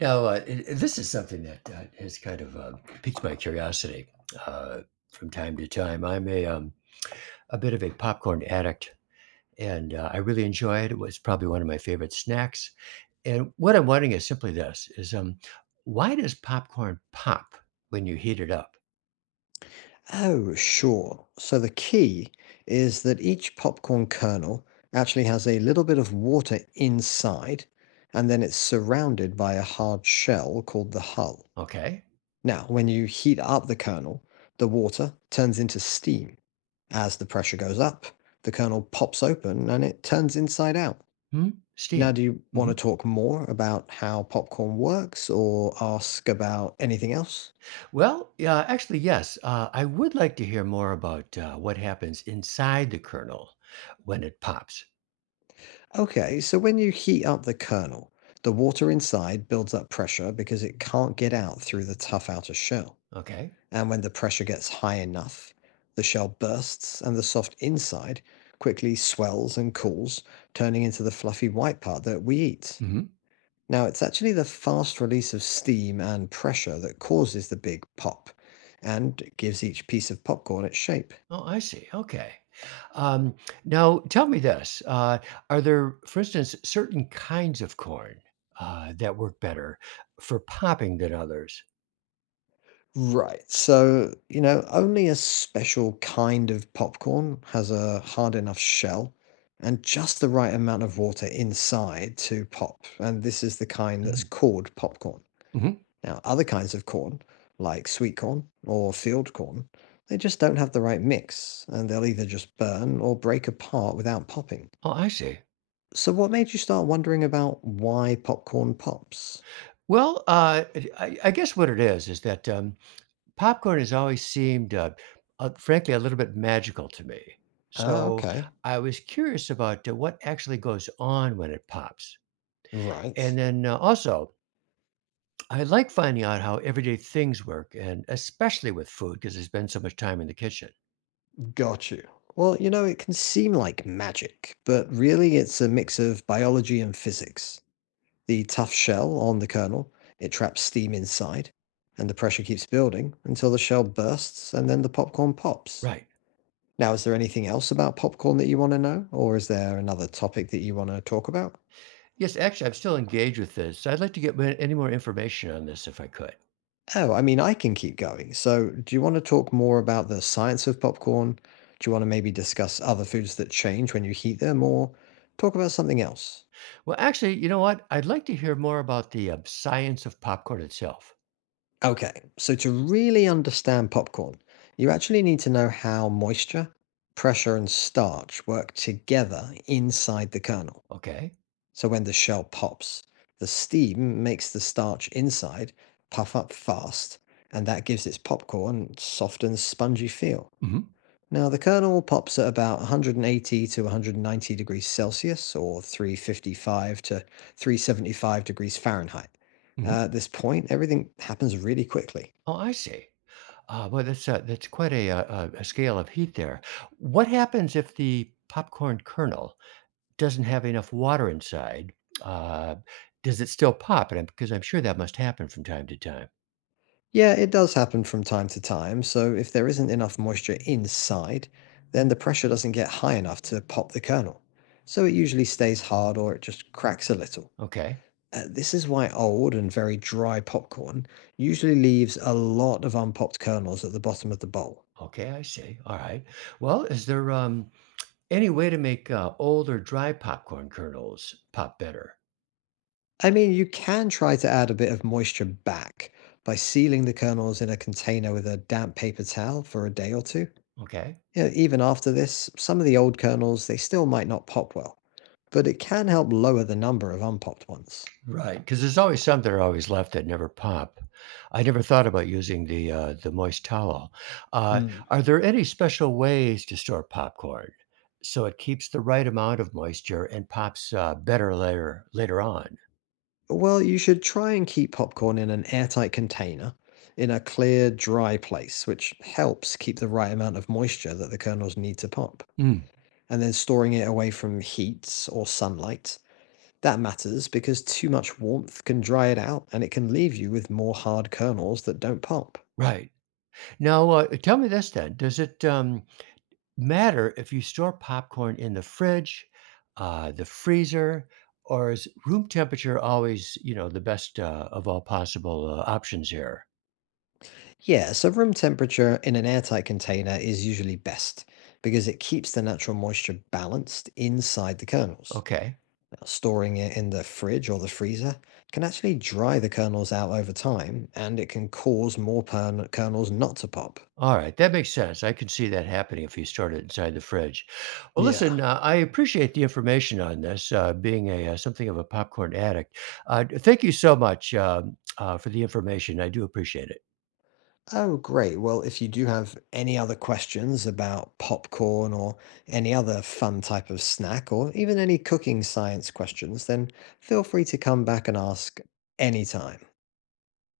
Now, I this is something that has kind of piqued my curiosity uh, from time to time. I'm a bit of a popcorn addict, and I really enjoy it. It was probably one of my favorite snacks. And what I'm wondering is simply this: is why does popcorn pop when you heat it up? Oh, sure. So the key is that each popcorn kernel actually has a little bit of water inside, and then it's surrounded by a hard shell called the hull. Okay, Now, when you heat up the kernel, the water turns into steam. As the pressure goes up, the kernel pops open and it turns inside out. hmm? Now, Steam. do you want to Hmm. talk more about how popcorn works or ask about anything else? Well, yeah, actually, yes. I would like to hear more about what happens inside the kernel when it pops. Okay, so when you heat up the kernel, the water inside builds up pressure because it can't get out through the tough outer shell. Okay. And when the pressure gets high enough, the shell bursts and the soft inside quickly swells and cools, turning into the fluffy white part that we eat. Now, it's actually the fast release of steam and pressure that causes the big pop and gives each piece of popcorn its shape. Oh, I see. Okay. Um, now, tell me this: are there, for instance, certain kinds of corn that work better for popping than others? Right. So, you know, only a special kind of popcorn has a hard enough shell and just the right amount of water inside to pop. And this is the kind that's called popcorn. Mm-hmm. Now, other kinds of corn, like sweet corn or field corn, they just don't have the right mix and they'll either just burn or break apart without popping. Oh, I see. So, what made you start wondering about why popcorn pops? Well, I guess what it is that popcorn has always seemed, frankly, a little bit magical to me. Ah, So okay. I was curious about what actually goes on when it pops, Right. and then also I like finding out how everyday things work, and especially with food, because I spend so much time in the kitchen. Got you. Well, you know, it can seem like magic, but really it's a mix of biology and physics. The tough shell on the kernel, it traps steam inside, and the pressure keeps building until the shell bursts and then the popcorn pops. Right. Now, is there anything else about popcorn that you want to know, or is there another topic that you want to talk about? Yes, actually, I'm still engaged with this. So I'd like to get any more information on this if I could. Oh, I mean, I can keep going. So, do you want to talk more about the science of popcorn? Do you want to maybe discuss other foods that change when you heat them, or talk about something else? Well, actually, you know what? I'd like to hear more about the science of popcorn itself. Okay, so to really understand popcorn, you actually need to know how moisture, pressure, and starch work together inside the kernel. Okay. So when the shell pops, the steam makes the starch inside puff up fast, and that gives its popcorn soft and spongy feel. Hmm. Now, the kernel pops at about 180 to 190 degrees Celsius or 355 to 375 degrees Fahrenheit. Hmm. At this point, everything happens really quickly. Oh, I see. Well, that's quite a scale of heat there. What happens if the popcorn kernel doesn't have enough water inside, uh, does it still pop? And I'm because I'm sure that must happen from time to time. Yeah, it does happen from time to time, so if there isn't enough moisture inside, then the pressure doesn't get high enough to pop the kernel. So it usually stays hard or it just cracks a little. Okay. This is why old and very dry popcorn usually leaves a lot of unpopped kernels at the bottom of the bowl. Okay, I see. All right. Well, is there, any way to make, old or dry popcorn kernels pop better? I mean, you can try to add a bit of moisture back by sealing the kernels in a container with a damp paper towel for a day or two. Okay. Yeah, even after this, some of the old kernels, they still might not pop well, but it can help lower the number of unpopped ones. Right. Because there's always some that are always left that never pop. I never thought about using the moist towel. Uh, Hmm. are there any special ways to store popcorn so it keeps the right amount of moisture and pops, better later on? Well, you should try and keep popcorn in an airtight container in a clear, dry place, which helps keep the right amount of moisture that the kernels need to pop. Mm, And then storing it away from heat or sunlight. That matters because too much warmth can dry it out and it can leave you with more hard kernels that don't pop. right. Now, tell me this then. Does it matter if you store popcorn in the fridge, the freezer, or is room temperature always, you know, the best of all possible options here? Yeah, so room temperature in an airtight container is usually best because it keeps the natural moisture balanced inside the kernels. Okay. Now, storing it in the fridge or the freezer can actually dry the kernels out over time and it can cause more kernels not to pop. All right. That makes sense. I can see that happening if you start it inside the fridge. Well, Yeah. listen, I appreciate the information on this, being a something of a popcorn addict. Thank you so much for the information. I do appreciate it. Oh, great. Well, if you do have any other questions about popcorn or any other fun type of snack or even any cooking science questions, then feel free to come back and ask anytime.